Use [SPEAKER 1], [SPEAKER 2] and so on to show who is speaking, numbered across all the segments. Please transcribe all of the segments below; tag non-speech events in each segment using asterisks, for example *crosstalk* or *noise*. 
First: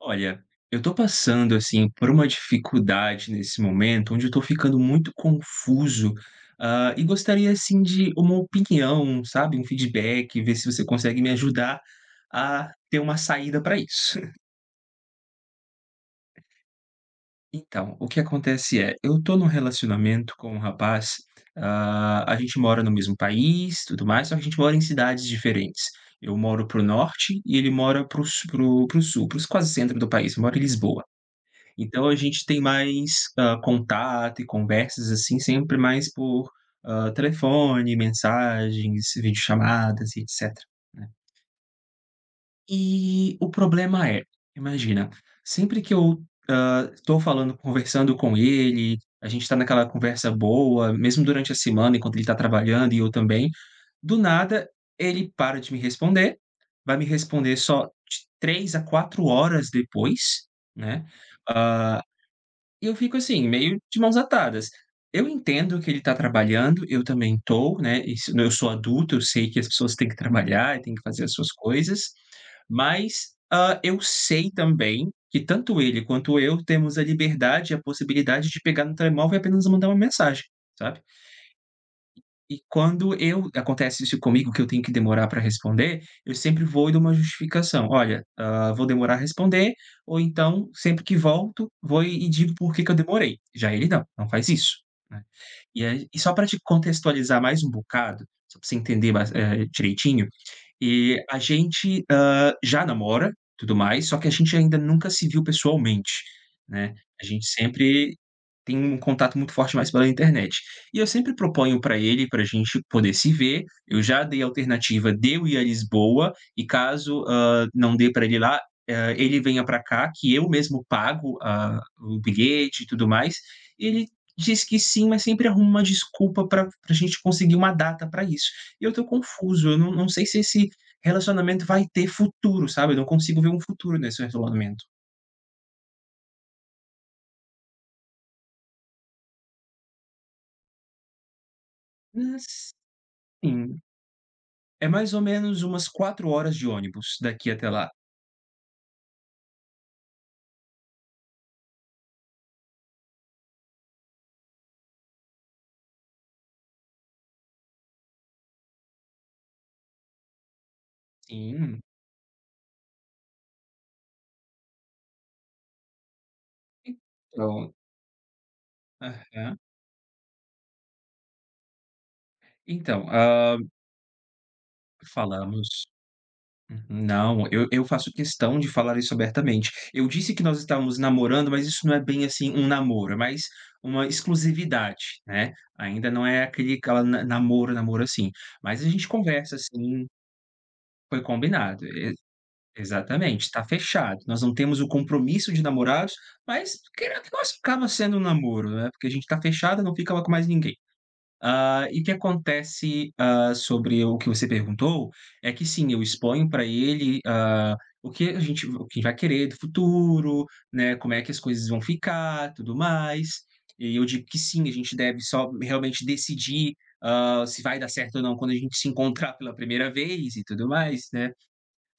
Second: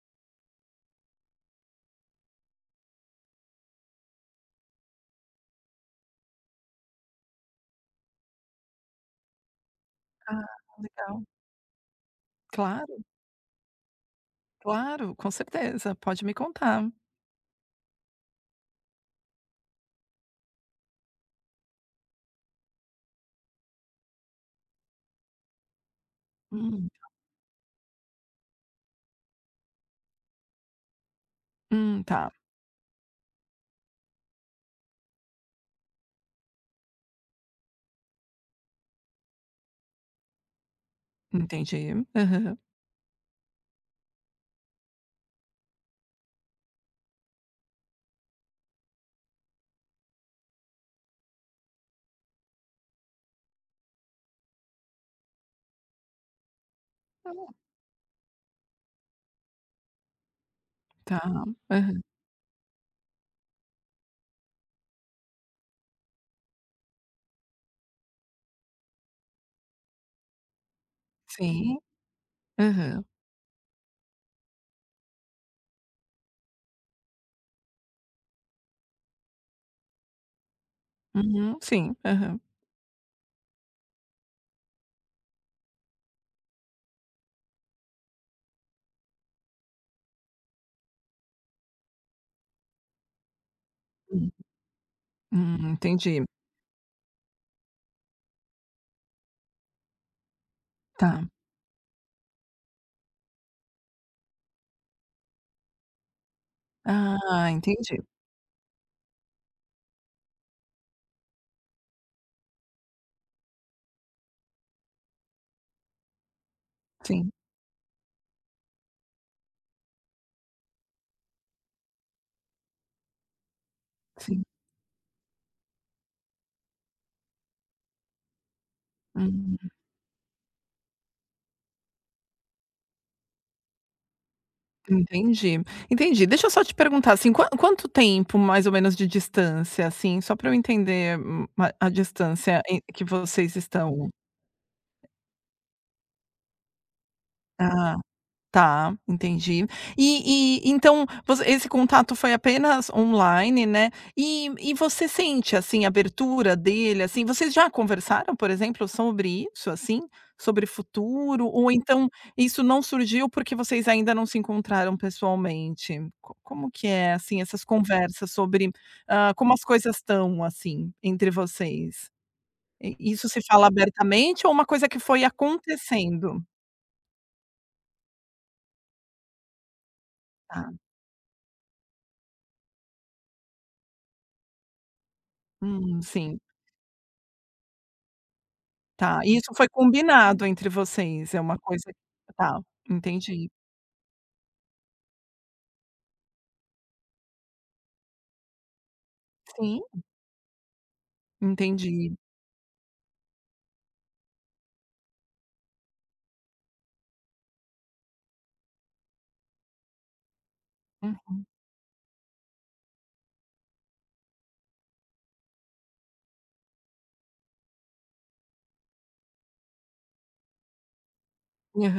[SPEAKER 1] Olha, eu tô passando, assim, por uma dificuldade nesse momento, onde eu tô ficando muito confuso. Hã, e gostaria, assim, de uma opinião, sabe, um feedback,
[SPEAKER 2] Ah,
[SPEAKER 1] ver se você consegue
[SPEAKER 2] legal.
[SPEAKER 1] me ajudar a ter
[SPEAKER 2] Claro.
[SPEAKER 1] uma saída pra isso. *chuckles*
[SPEAKER 2] Claro, com certeza. Pode me contar.
[SPEAKER 1] Então, o que acontece é, eu tô num relacionamento com um rapaz, hã, a gente mora no mesmo país, tudo mais, só que a gente mora em cidades diferentes. Eu moro para o
[SPEAKER 2] Hum.
[SPEAKER 1] Norte e ele mora para o s para o Sul, para os quase centro do país, mora em Lisboa.
[SPEAKER 2] Hum.
[SPEAKER 1] Então a
[SPEAKER 2] Tá.
[SPEAKER 1] gente tem mais, hã, contato e conversas, assim, sempre mais por, hã, telefone, mensagens, videochamadas e etcétera, né.
[SPEAKER 2] Entendi. Aham.
[SPEAKER 1] E o problema é, imagina, sempre que eu, hã, tô falando, conversando com ele, a gente tá naquela conversa boa, mesmo durante a semana enquanto ele tá trabalhando e eu também, do nada ele para de me responder, vai me
[SPEAKER 2] *unintelligible*
[SPEAKER 1] responder só de 3 a 4 horas depois, né,
[SPEAKER 2] Tá.
[SPEAKER 1] ah,
[SPEAKER 2] Aham.
[SPEAKER 1] e eu fico assim, meio de mãos atadas. Eu entendo que ele tá trabalhando, eu também tô, né, isso eu sou adulto, eu sei que as pessoas têm que trabalhar e têm que fazer as suas
[SPEAKER 2] Sim.
[SPEAKER 1] coisas,
[SPEAKER 2] Aham.
[SPEAKER 1] mas, hã, eu sei também que, tanto ele, quanto eu, temos a liberdade e a possibilidade de pegar no telemóvel e apenas mandar uma mensagem, sabe.
[SPEAKER 2] Uhum. Sim.
[SPEAKER 1] E
[SPEAKER 2] Aham.
[SPEAKER 1] e quando eu acontece isso comigo, que eu tenho que demorar pra responder, eu sempre vou e dou uma justificação: "olha, hã, vou demorar responder" ou então, sempre que volto, vou e digo porquê que eu demorei. Já ele, não. Não
[SPEAKER 2] *unintelligible*
[SPEAKER 1] faz isso, né.
[SPEAKER 2] Uhum.
[SPEAKER 1] E aí e
[SPEAKER 2] Entendi.
[SPEAKER 1] só pra te contextualizar mais um bocado, só pra você entender mais, eh, direitinho, e
[SPEAKER 2] Tá.
[SPEAKER 1] a gente, hã, já namora, tudo mais, só que a gente ainda nunca se viu pessoalmente, né. A gente
[SPEAKER 2] Ah, entendi.
[SPEAKER 1] sempre tem um contato muito forte mais pela internet. E eu sempre proponho pra ele pra gente poder se ver, eu já dei alternativa de eu ir à Lisboa e caso,
[SPEAKER 2] Sim.
[SPEAKER 1] hã, não dê pra ele ir lá, hã, ele venha pra cá que eu mesmo pago a o bilhete e tudo mais. E ele
[SPEAKER 2] Sim.
[SPEAKER 1] diz que sim, mas sempre arruma uma desculpa pra pra a gente conseguir uma data pra isso. E eu tô confuso,
[SPEAKER 2] Hum.
[SPEAKER 1] eu não não sei se esse relacionamento vai ter futuro, sabe. Eu não consigo ver um futuro nesse relacionamento.
[SPEAKER 2] Entendi, entendi. Deixa eu só te perguntar assim, quan quanto tempo, mais ou menos, de distância? Assim só pra eu entender, hum, a a distância
[SPEAKER 1] Nas
[SPEAKER 2] em que vocês
[SPEAKER 1] sim.
[SPEAKER 2] estão.
[SPEAKER 1] É mais ou menos umas 4h de ônibus daqui até lá.
[SPEAKER 2] Ah, tá, entendi. E e então, voc esse contato foi apenas online, né, e e você sente assim abertura dele assim? Vocês já conversaram, por exemplo, sobre isso assim? Sobre futuro ou
[SPEAKER 1] Sim.
[SPEAKER 2] então isso não surgiu, porque vocês ainda não se encontraram pessoalmente? Co como que é, assim, essas
[SPEAKER 1] Então.
[SPEAKER 2] conversas sobre, hã, como
[SPEAKER 1] Aham.
[SPEAKER 2] as coisas, estão, assim entre vocês? E
[SPEAKER 1] Então,
[SPEAKER 2] isso se
[SPEAKER 1] hã
[SPEAKER 2] fala abertamente ou uma coisa que foi
[SPEAKER 1] Falamos.
[SPEAKER 2] acontecendo?
[SPEAKER 1] Uhum. Não, eu eu faço questão de falar isso abertamente. Eu disse que nós
[SPEAKER 2] Tá.
[SPEAKER 1] estávamos namorando, mas isso não é bem assim um namoro, é mais uma exclusividade, né.
[SPEAKER 2] Hum,
[SPEAKER 1] Ainda não
[SPEAKER 2] Sim.
[SPEAKER 1] é aquele aquela namoro namoro assim, mas a gente
[SPEAKER 2] Tá, e isso
[SPEAKER 1] conversa,
[SPEAKER 2] foi
[SPEAKER 1] sim.
[SPEAKER 2] combinado entre
[SPEAKER 1] Foi
[SPEAKER 2] vocês? É uma coisa
[SPEAKER 1] combinado. E
[SPEAKER 2] que tá, entendi.
[SPEAKER 1] exatamente, tá fechado, nós não temos o compromisso de namorados, mas *unintelligible* que nós acaba sendo um namoro, né, porque a gente tá
[SPEAKER 2] Sim.
[SPEAKER 1] fechado, não ficava com mais ninguém. Hã, e o que
[SPEAKER 2] Entendi.
[SPEAKER 1] acontece, hã, sobre o que você perguntou, é que sim, eu exponho pra ele, hã, o que a gente o que vai querer do futuro, né, como é que as
[SPEAKER 2] Uhum.
[SPEAKER 1] coisas vão ficar, tudo mais. E eu digo que sim, a gente deve só m realmente decidir, hã, se vai dar certo ou não, quando a gente se encontrar pela primeira vez e tudo mais, né.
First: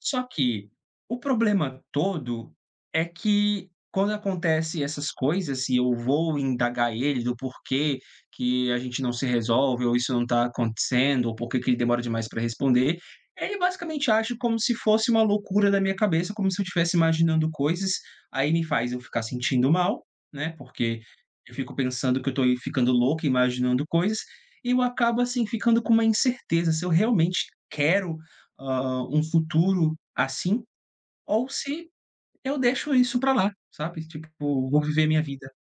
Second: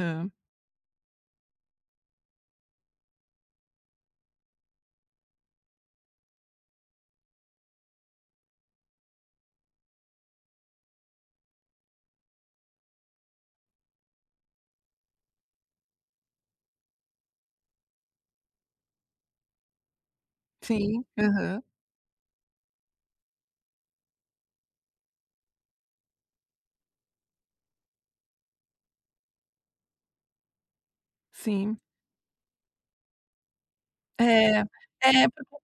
[SPEAKER 1] Só que, o problema todo é que, quando acontece essas coisas, se eu vou indagar ele do porquê que a gente não se resolve, ou isso não tá acontecendo, ou por que que ele demora demais para responder, ele basicamente age como se fosse uma loucura da minha cabeça, como se eu estivesse imaginando coisas, aí me faz eu ficar sentindo mal, né, porque
[SPEAKER 2] Sim.
[SPEAKER 1] eu
[SPEAKER 2] Aham.
[SPEAKER 1] fico pensando que eu tô ficando louco, imaginando coisas, e eu acabo, assim, ficando com uma incerteza, se eu realmente quero, hã, um futuro assim, ou
[SPEAKER 2] Sim.
[SPEAKER 1] se eu deixo isso pra lá, sabe. Tipo,
[SPEAKER 2] É.
[SPEAKER 1] vou viver a minha
[SPEAKER 2] É.
[SPEAKER 1] vida.
[SPEAKER 2] Porque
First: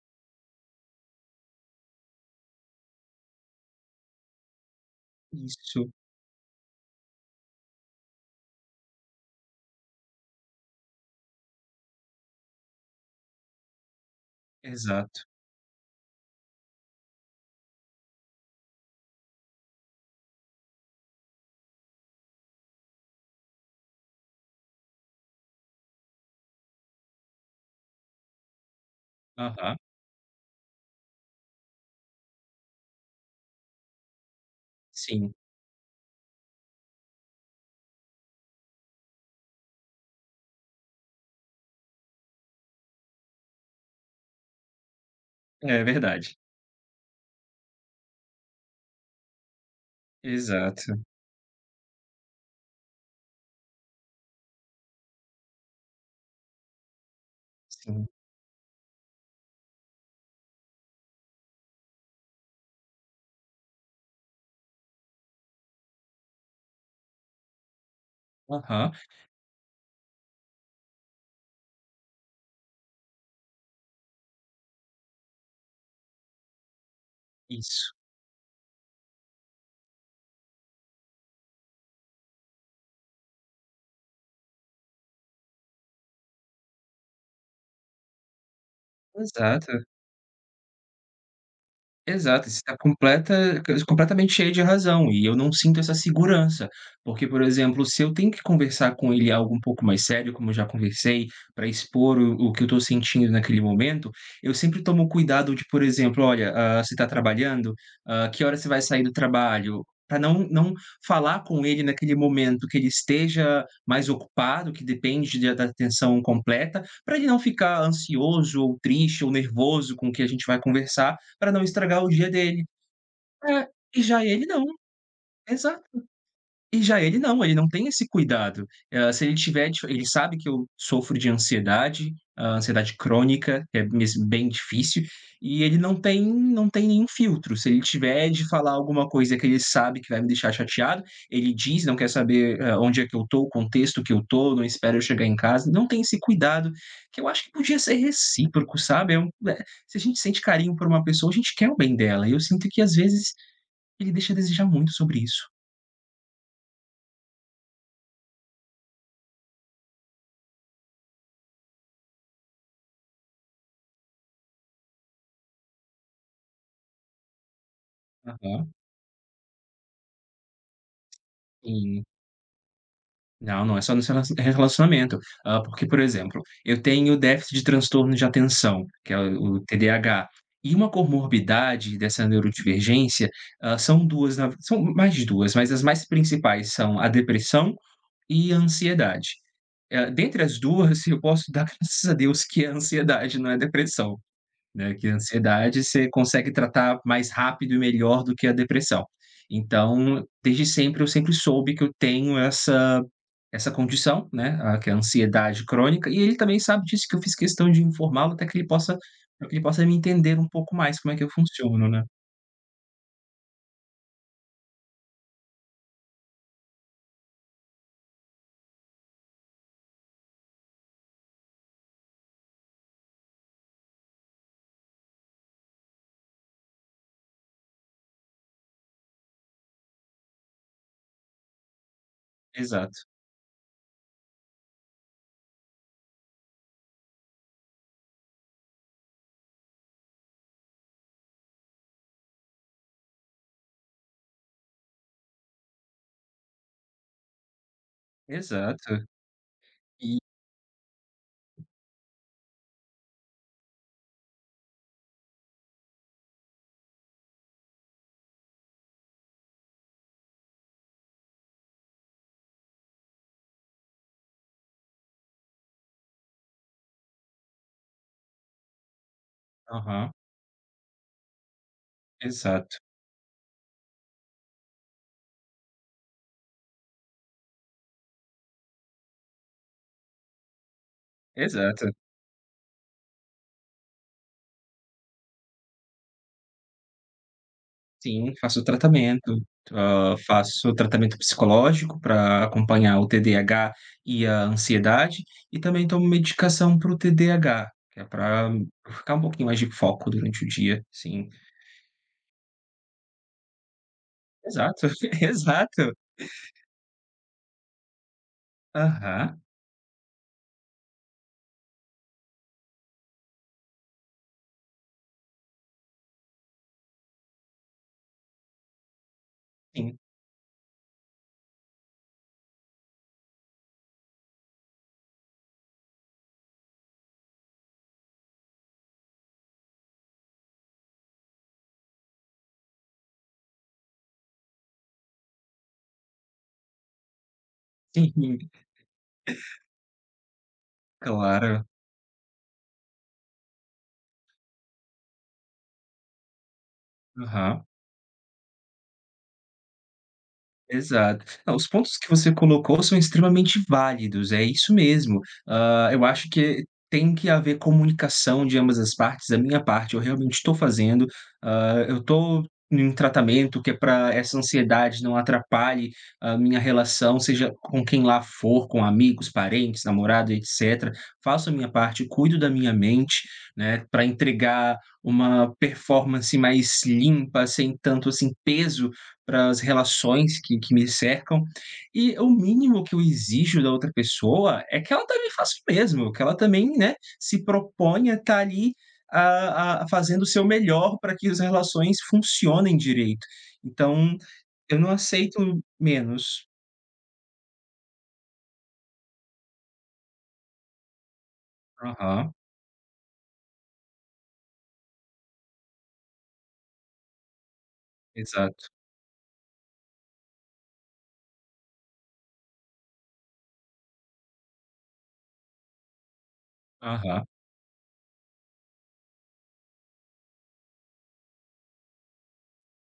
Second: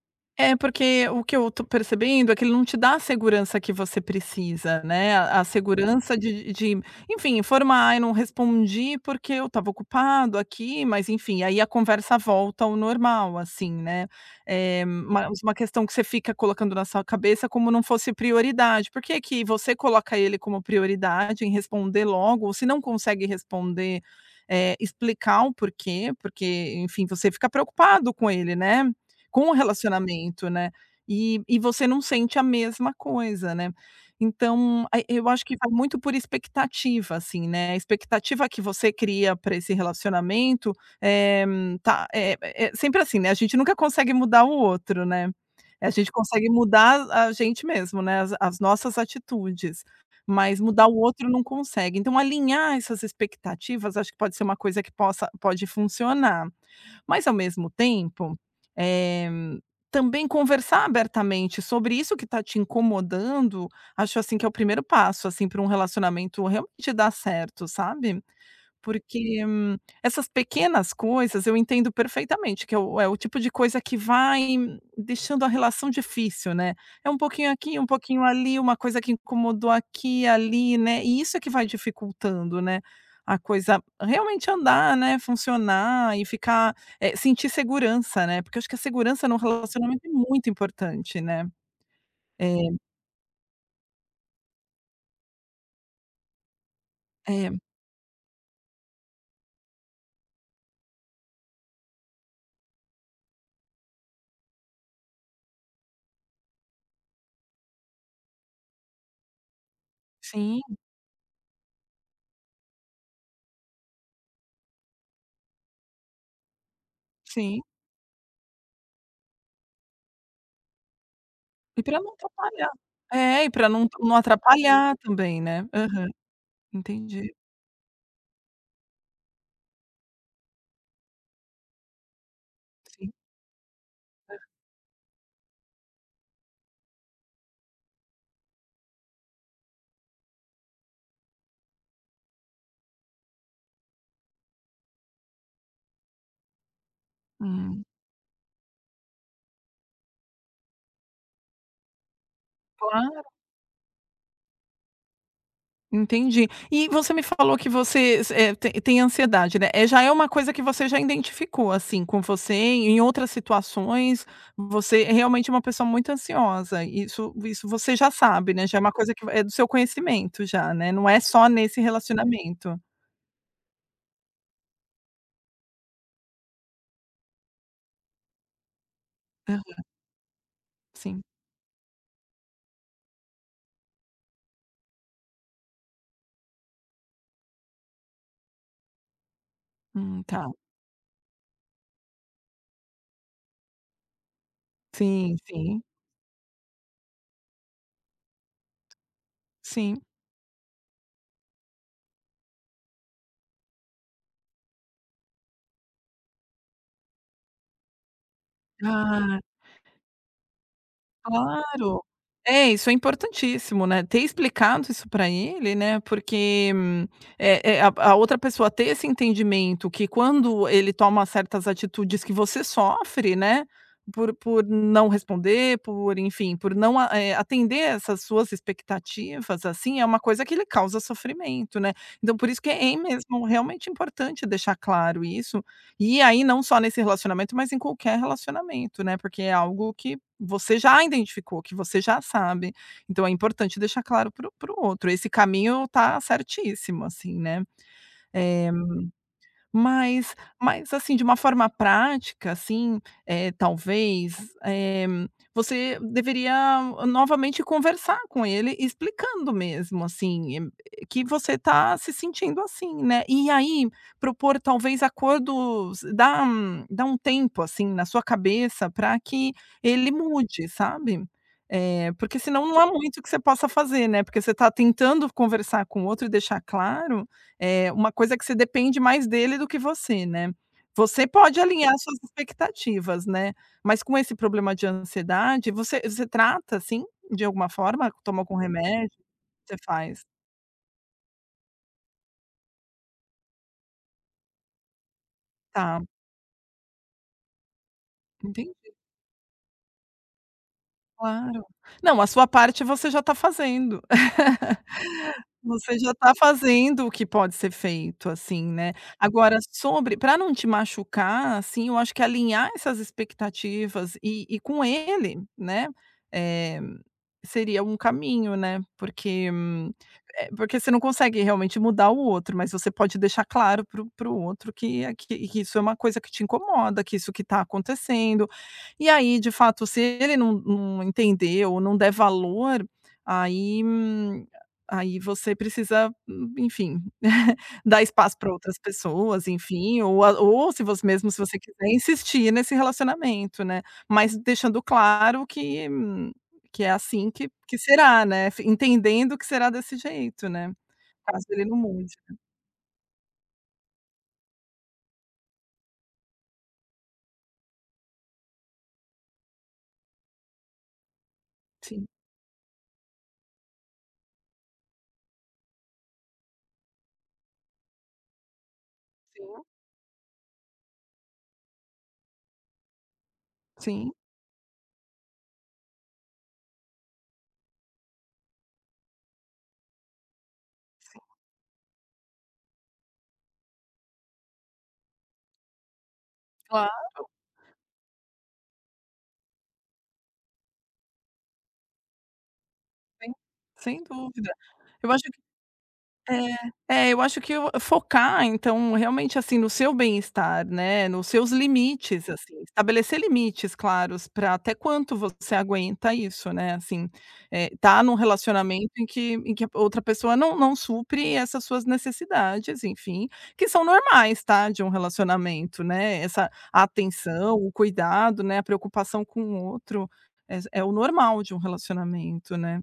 [SPEAKER 2] É porque o que eu tô percebendo é que ele não te dá a segurança que você precisa, né. A a
[SPEAKER 1] Isso.
[SPEAKER 2] segurança de de enfim, informar: “Eu não respondi porque eu estava ocupado aqui", mas enfim, aí a conversa volta ao normal, assim, né. Eh,
[SPEAKER 1] Exato.
[SPEAKER 2] mais uma questão que você fica colocando na sua cabeça, como não fosse prioridade. Por que é que você coloca ele como prioridade, em responder logo, ou se não consegue responder, eh, explicar o porquê. Porque, enfim, você fica preocupado com ele, né, com o
[SPEAKER 1] Aham.
[SPEAKER 2] relacionamento, né, e e você não sente a mesma coisa, né. Então e eu
[SPEAKER 1] Sim.
[SPEAKER 2] acho que vai muito por expectativa assim, né, a expectativa que você cria pra esse relacionamento, eh, tá eh eh, sempre assim, né, a gente nunca consegue mudar o outro, né,
[SPEAKER 1] É
[SPEAKER 2] a gente
[SPEAKER 1] verdade.
[SPEAKER 2] consegue mudar a a gente mesmo, né, as as nossas atitudes, mas mudar o
[SPEAKER 1] Exato.
[SPEAKER 2] outro não consegue. Então alinhar essas expectativas acho que pode ser uma coisa que possa pode funcionar. Mas, ao mesmo
[SPEAKER 1] Sim
[SPEAKER 2] tempo, eh, também conversar abertamente sobre isso que tá te incomodando, acho assim que é o primeiro passo, assim, pra um relacionamento realmente dar certo, sabe.
[SPEAKER 1] Aham.
[SPEAKER 2] Porque, essas pequenas coisas, eu entendo perfeitamente que é o é o tipo de coisa que vai deixando a relação difícil, né. É pouquinho aqui um
[SPEAKER 1] Isso.
[SPEAKER 2] pouquinho ali, uma coisa que incomodou aqui, ali, né. E isso é que vai dificultando, né, a coisa realmente andar, né, funcionar e ficar, eh sentir segurança, né. Porque eu acho que a segurança no
[SPEAKER 1] Exato.
[SPEAKER 2] relacionamento é muito importante, né.
[SPEAKER 1] Exato, você está
[SPEAKER 2] Eh
[SPEAKER 1] completa q completamente cheia de razão e eu não sinto essa segurança, porque, por
[SPEAKER 2] É.
[SPEAKER 1] exemplo, se eu tenho que conversar com ele algo um pouco mais sério como eu já conversei, pra expor o o que eu estou sentindo naquele momento, eu sempre tomo cuidado de por exemplo, olha hã, você tá trabalhando? Hã, que horas você vai sair do trabalho? Pra não
[SPEAKER 2] Sim.
[SPEAKER 1] não falar com ele naquele momento que ele esteja mais ocupado, que depende de da atenção completa, pra ele não
[SPEAKER 2] Sim.
[SPEAKER 1] ficar ansioso ou triste ou nervoso com o que a gente vai conversar pra não
[SPEAKER 2] E pra
[SPEAKER 1] estragar o
[SPEAKER 2] não
[SPEAKER 1] dia dele.
[SPEAKER 2] atrapalhar. É, e pra
[SPEAKER 1] É.
[SPEAKER 2] não
[SPEAKER 1] E
[SPEAKER 2] não
[SPEAKER 1] já ele não
[SPEAKER 2] atrapalhar também, né.
[SPEAKER 1] Exato.
[SPEAKER 2] Aham.
[SPEAKER 1] E já ele
[SPEAKER 2] Entendi.
[SPEAKER 1] não, ele não tem esse cuidado. Eh, se ele tiver t ele sabe que eu sofro de ansiedade. Hã, ansiedade
[SPEAKER 2] Sim.
[SPEAKER 1] crônica é mesmo
[SPEAKER 2] Hã.
[SPEAKER 1] bem difícil e ele não tem não tem nenhum filtro, se ele tiver de falar alguma coisa que ele sabe que vai me deixar chateado, ele diz, não quer saber, eh, onde é que eu tô, o contexto que eu tô, não espera eu chegar em casa, não tem esse cuidado que eu acho que podia
[SPEAKER 2] Hum.
[SPEAKER 1] ser recíproco, sabe. Eh u eh se a gente sente carinho por uma pessoa a gente quer o bem dela, e eu sinto que, às
[SPEAKER 2] Claro.
[SPEAKER 1] vezes, ele deixa a desejar muito sobre isso.
[SPEAKER 2] Entendi. E você me falou que você s é tem tem ansiedade, né. Eh, já é uma coisa que você já identificou, assim, com você, em outras situações? Você é realmente uma pessoa muito ansiosa e isso isso você já sabe, né?
[SPEAKER 1] Aham.
[SPEAKER 2] Já é uma coisa que é do seu conhecimento já, né? Não é só nesse
[SPEAKER 1] Sim.
[SPEAKER 2] relacionamento.
[SPEAKER 1] Não, não, é só nos rela relacionamento, hã, porque, por exemplo, eu tenho o déficit de transtorno de atenção, que é o o
[SPEAKER 2] Aham.
[SPEAKER 1] TDAH, e uma
[SPEAKER 2] Sim.
[SPEAKER 1] comorbidade dessa neurodivergência, hã, são 2 na v são mais de 2, mas as mais principais são a depressão e a ansiedade. Eh,
[SPEAKER 2] Hum,
[SPEAKER 1] dentre
[SPEAKER 2] tá.
[SPEAKER 1] as 2 eu posso dar graças a Deus que é a ansiedade não é depressão, né, que a
[SPEAKER 2] Sim, sim.
[SPEAKER 1] ansiedade você consegue tratar mais rápido e melhor do que a depressão.
[SPEAKER 2] Sim.
[SPEAKER 1] Então, desde sempre eu sempre soube que eu tenho essa essa condição, né, ah que é ansiedade crônica e ele também sabe disso que eu fiz questão de informá-lo até que ele possa
[SPEAKER 2] Ah.
[SPEAKER 1] ele possa me entender um pouco mais como é que eu funciono,
[SPEAKER 2] Claro.
[SPEAKER 1] né.
[SPEAKER 2] É, isso é importantíssimo, né, ter explicado isso pra ele, né, porque é é a a outra pessoa ter esse entendimento que, quando ele toma certas atitudes que você sofre, né, por por não responder, por enfim, por não eh, atender essas suas expectativas assim, é uma coisa que ele causa sofrimento, né, então por isso que é
[SPEAKER 1] Exato.
[SPEAKER 2] em mesmo realmente importante deixar claro isso, e aí não só nesse relacionamento, mas em qualquer relacionamento, né, porque é algo que você já identificou, que você já sabe, então é importante deixar claro para o para o outro, esse caminho tá certíssimo assim, né. Eh,
[SPEAKER 1] Exato. E
[SPEAKER 2] mas mas assim de uma forma prática assim, eh, talvez, eh, você deveria novamente conversar com ele explicando mesmo assim e que você tá se sentindo assim, né. E aí propor talvez acordos dá um dá um tempo assim na sua cabeça pra que ele
[SPEAKER 1] Aham.
[SPEAKER 2] mude, sabe. Eh, porque senão não
[SPEAKER 1] Exato.
[SPEAKER 2] há muito o que você possa fazer, né. Porque você tá tentando conversar com o outro e deixar claro, eh, uma coisa que você depende mais dele do que você, né. Você pode
[SPEAKER 1] Exato.
[SPEAKER 2] alinhar as suas expectativas, né. Mas com esse problema de ansiedade, você você trata assim de alguma forma?
[SPEAKER 1] Sim,
[SPEAKER 2] Toma algum
[SPEAKER 1] faço
[SPEAKER 2] remédio?
[SPEAKER 1] tratamento,
[SPEAKER 2] Você
[SPEAKER 1] hã,
[SPEAKER 2] faz?
[SPEAKER 1] faço tratamento psicológico pra acompanhar o TDAH e a ansiedade e também
[SPEAKER 2] Tá.
[SPEAKER 1] tomo medicação para o TDAH, que é pra eu
[SPEAKER 2] Entendi.
[SPEAKER 1] ficar um pouquinho mais de foco durante o dia, sim.
[SPEAKER 2] Claro. Não, a sua parte você já tá fazendo.
[SPEAKER 1] Exato, *laughs*
[SPEAKER 2] *laughs*
[SPEAKER 1] exato.
[SPEAKER 2] Você já tá fazendo, o que pode ser feito assim, né.
[SPEAKER 1] Aham.
[SPEAKER 2] Agora, sobre pra não te machucar, assim, eu acho que alinhar essas expectativas e e com ele, né, eh, seria um caminho, né, porque, hum
[SPEAKER 1] Sim.
[SPEAKER 2] eh, porque você não consegue realmente mudar o outro, mas você pode deixar claro para o para o outro que é que isso é uma coisa que te incomoda, que isso que tá acontecendo. E aí, de fato se ele não não entendeu ou não der valor, aí, hum aí você precisa hum enfim, *laughs* dar espaço
[SPEAKER 1] Sim.
[SPEAKER 2] pra outras pessoas, enfim. Ou a ou se você mesmo se você
[SPEAKER 1] Claro.
[SPEAKER 2] quiser insistir nesse relacionamento, né. Mas deixando claro que que é assim que
[SPEAKER 1] Aham.
[SPEAKER 2] que será, né. Entendendo que será desse jeito né,
[SPEAKER 1] Exato.
[SPEAKER 2] caso
[SPEAKER 1] Ah,
[SPEAKER 2] ele
[SPEAKER 1] os
[SPEAKER 2] não
[SPEAKER 1] pontos que
[SPEAKER 2] mude.
[SPEAKER 1] você colocou são extremamente válidos, é isso mesmo. Hã, eu acho que tem que haver comunicação, de ambas as partes. A minha parte, eu realmente tô fazendo. Hã, eu
[SPEAKER 2] Sim.
[SPEAKER 1] tô num tratamento que é pra essa ansiedade não atrapalhe a minha relação, seja com quem lá for, com amigos,
[SPEAKER 2] Sim.
[SPEAKER 1] parentes, namorado, etcétera. Faço a minha parte, cuido da minha mente, né, pra
[SPEAKER 2] Sim.
[SPEAKER 1] entregar uma performance mais limpa, sem tanto, assim, peso para as relações que que me
[SPEAKER 2] Sim
[SPEAKER 1] cercam, e o mínimo que eu exijo da outra pessoa é que ela também faça o mesmo, que ela também, né,
[SPEAKER 2] Claro.
[SPEAKER 1] se proponha estar ali, a a fazendo o seu melhor pra que as relações funcionem direito.
[SPEAKER 2] Sim, sem
[SPEAKER 1] Então,
[SPEAKER 2] dúvida.
[SPEAKER 1] eu não
[SPEAKER 2] Eu acho
[SPEAKER 1] aceito menos.
[SPEAKER 2] É. É, eu acho que o focar então, realmente, assim, no seu bem-estar, né. Nos seus limites,
[SPEAKER 1] Uhum.
[SPEAKER 2] assim. Estabelecer limites claros pra até quanto você aguenta isso, né. Assim, eh, tá num
[SPEAKER 1] Exato.
[SPEAKER 2] relacionamento em que em que a outra pessoa não não supre essas suas necessidades, enfim, que são normais, tá, de um relacionamento, né. Essa
[SPEAKER 1] Uhum.
[SPEAKER 2] atenção, o cuidado, né, a preocupação com o outro é é o normal de um relacionamento, né.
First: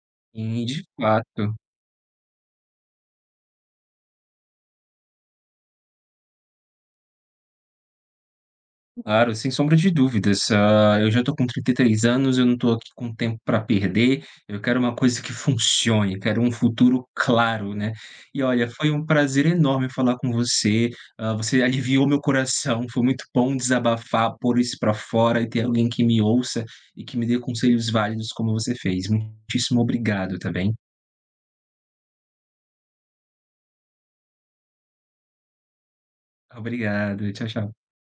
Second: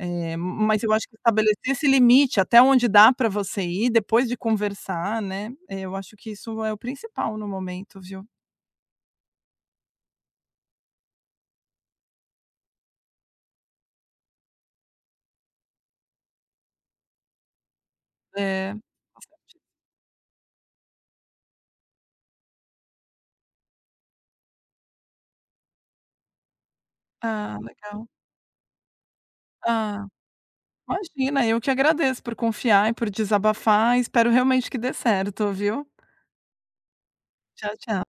[SPEAKER 2] Eh,
[SPEAKER 1] E
[SPEAKER 2] mas
[SPEAKER 1] de
[SPEAKER 2] eu acho que
[SPEAKER 1] fato.
[SPEAKER 2] estabelecer esse limite até onde dá pra você ir depois de conversar, né. É, eu acho que isso é o principal no momento, viu.
[SPEAKER 1] Claro, sem sombra de dúvidas. Hã, eu já tô com 33 anos, eu não tô aqui com tempo pra perder, eu quero uma coisa que funcione, quero um futuro claro, né. E olha,
[SPEAKER 2] É,.
[SPEAKER 1] foi prazer
[SPEAKER 2] *unintelligible*
[SPEAKER 1] enorme falar com você, hã, você aliviou meu coração, foi muito bom desabafar, pôr isso pra fora e ter alguém que me ouça e que me dê
[SPEAKER 2] Ah,
[SPEAKER 1] conselhos
[SPEAKER 2] legal.
[SPEAKER 1] válidos, como você fez. Muitíssimo
[SPEAKER 2] Ah,
[SPEAKER 1] obrigado, tá bem.
[SPEAKER 2] imagina. Eu que agradeço por confiar e por desabafar e espero realmente que dê certo, viu.
[SPEAKER 1] Obrigado. Tchau,
[SPEAKER 2] Tchau,
[SPEAKER 1] tchau.
[SPEAKER 2] tchau.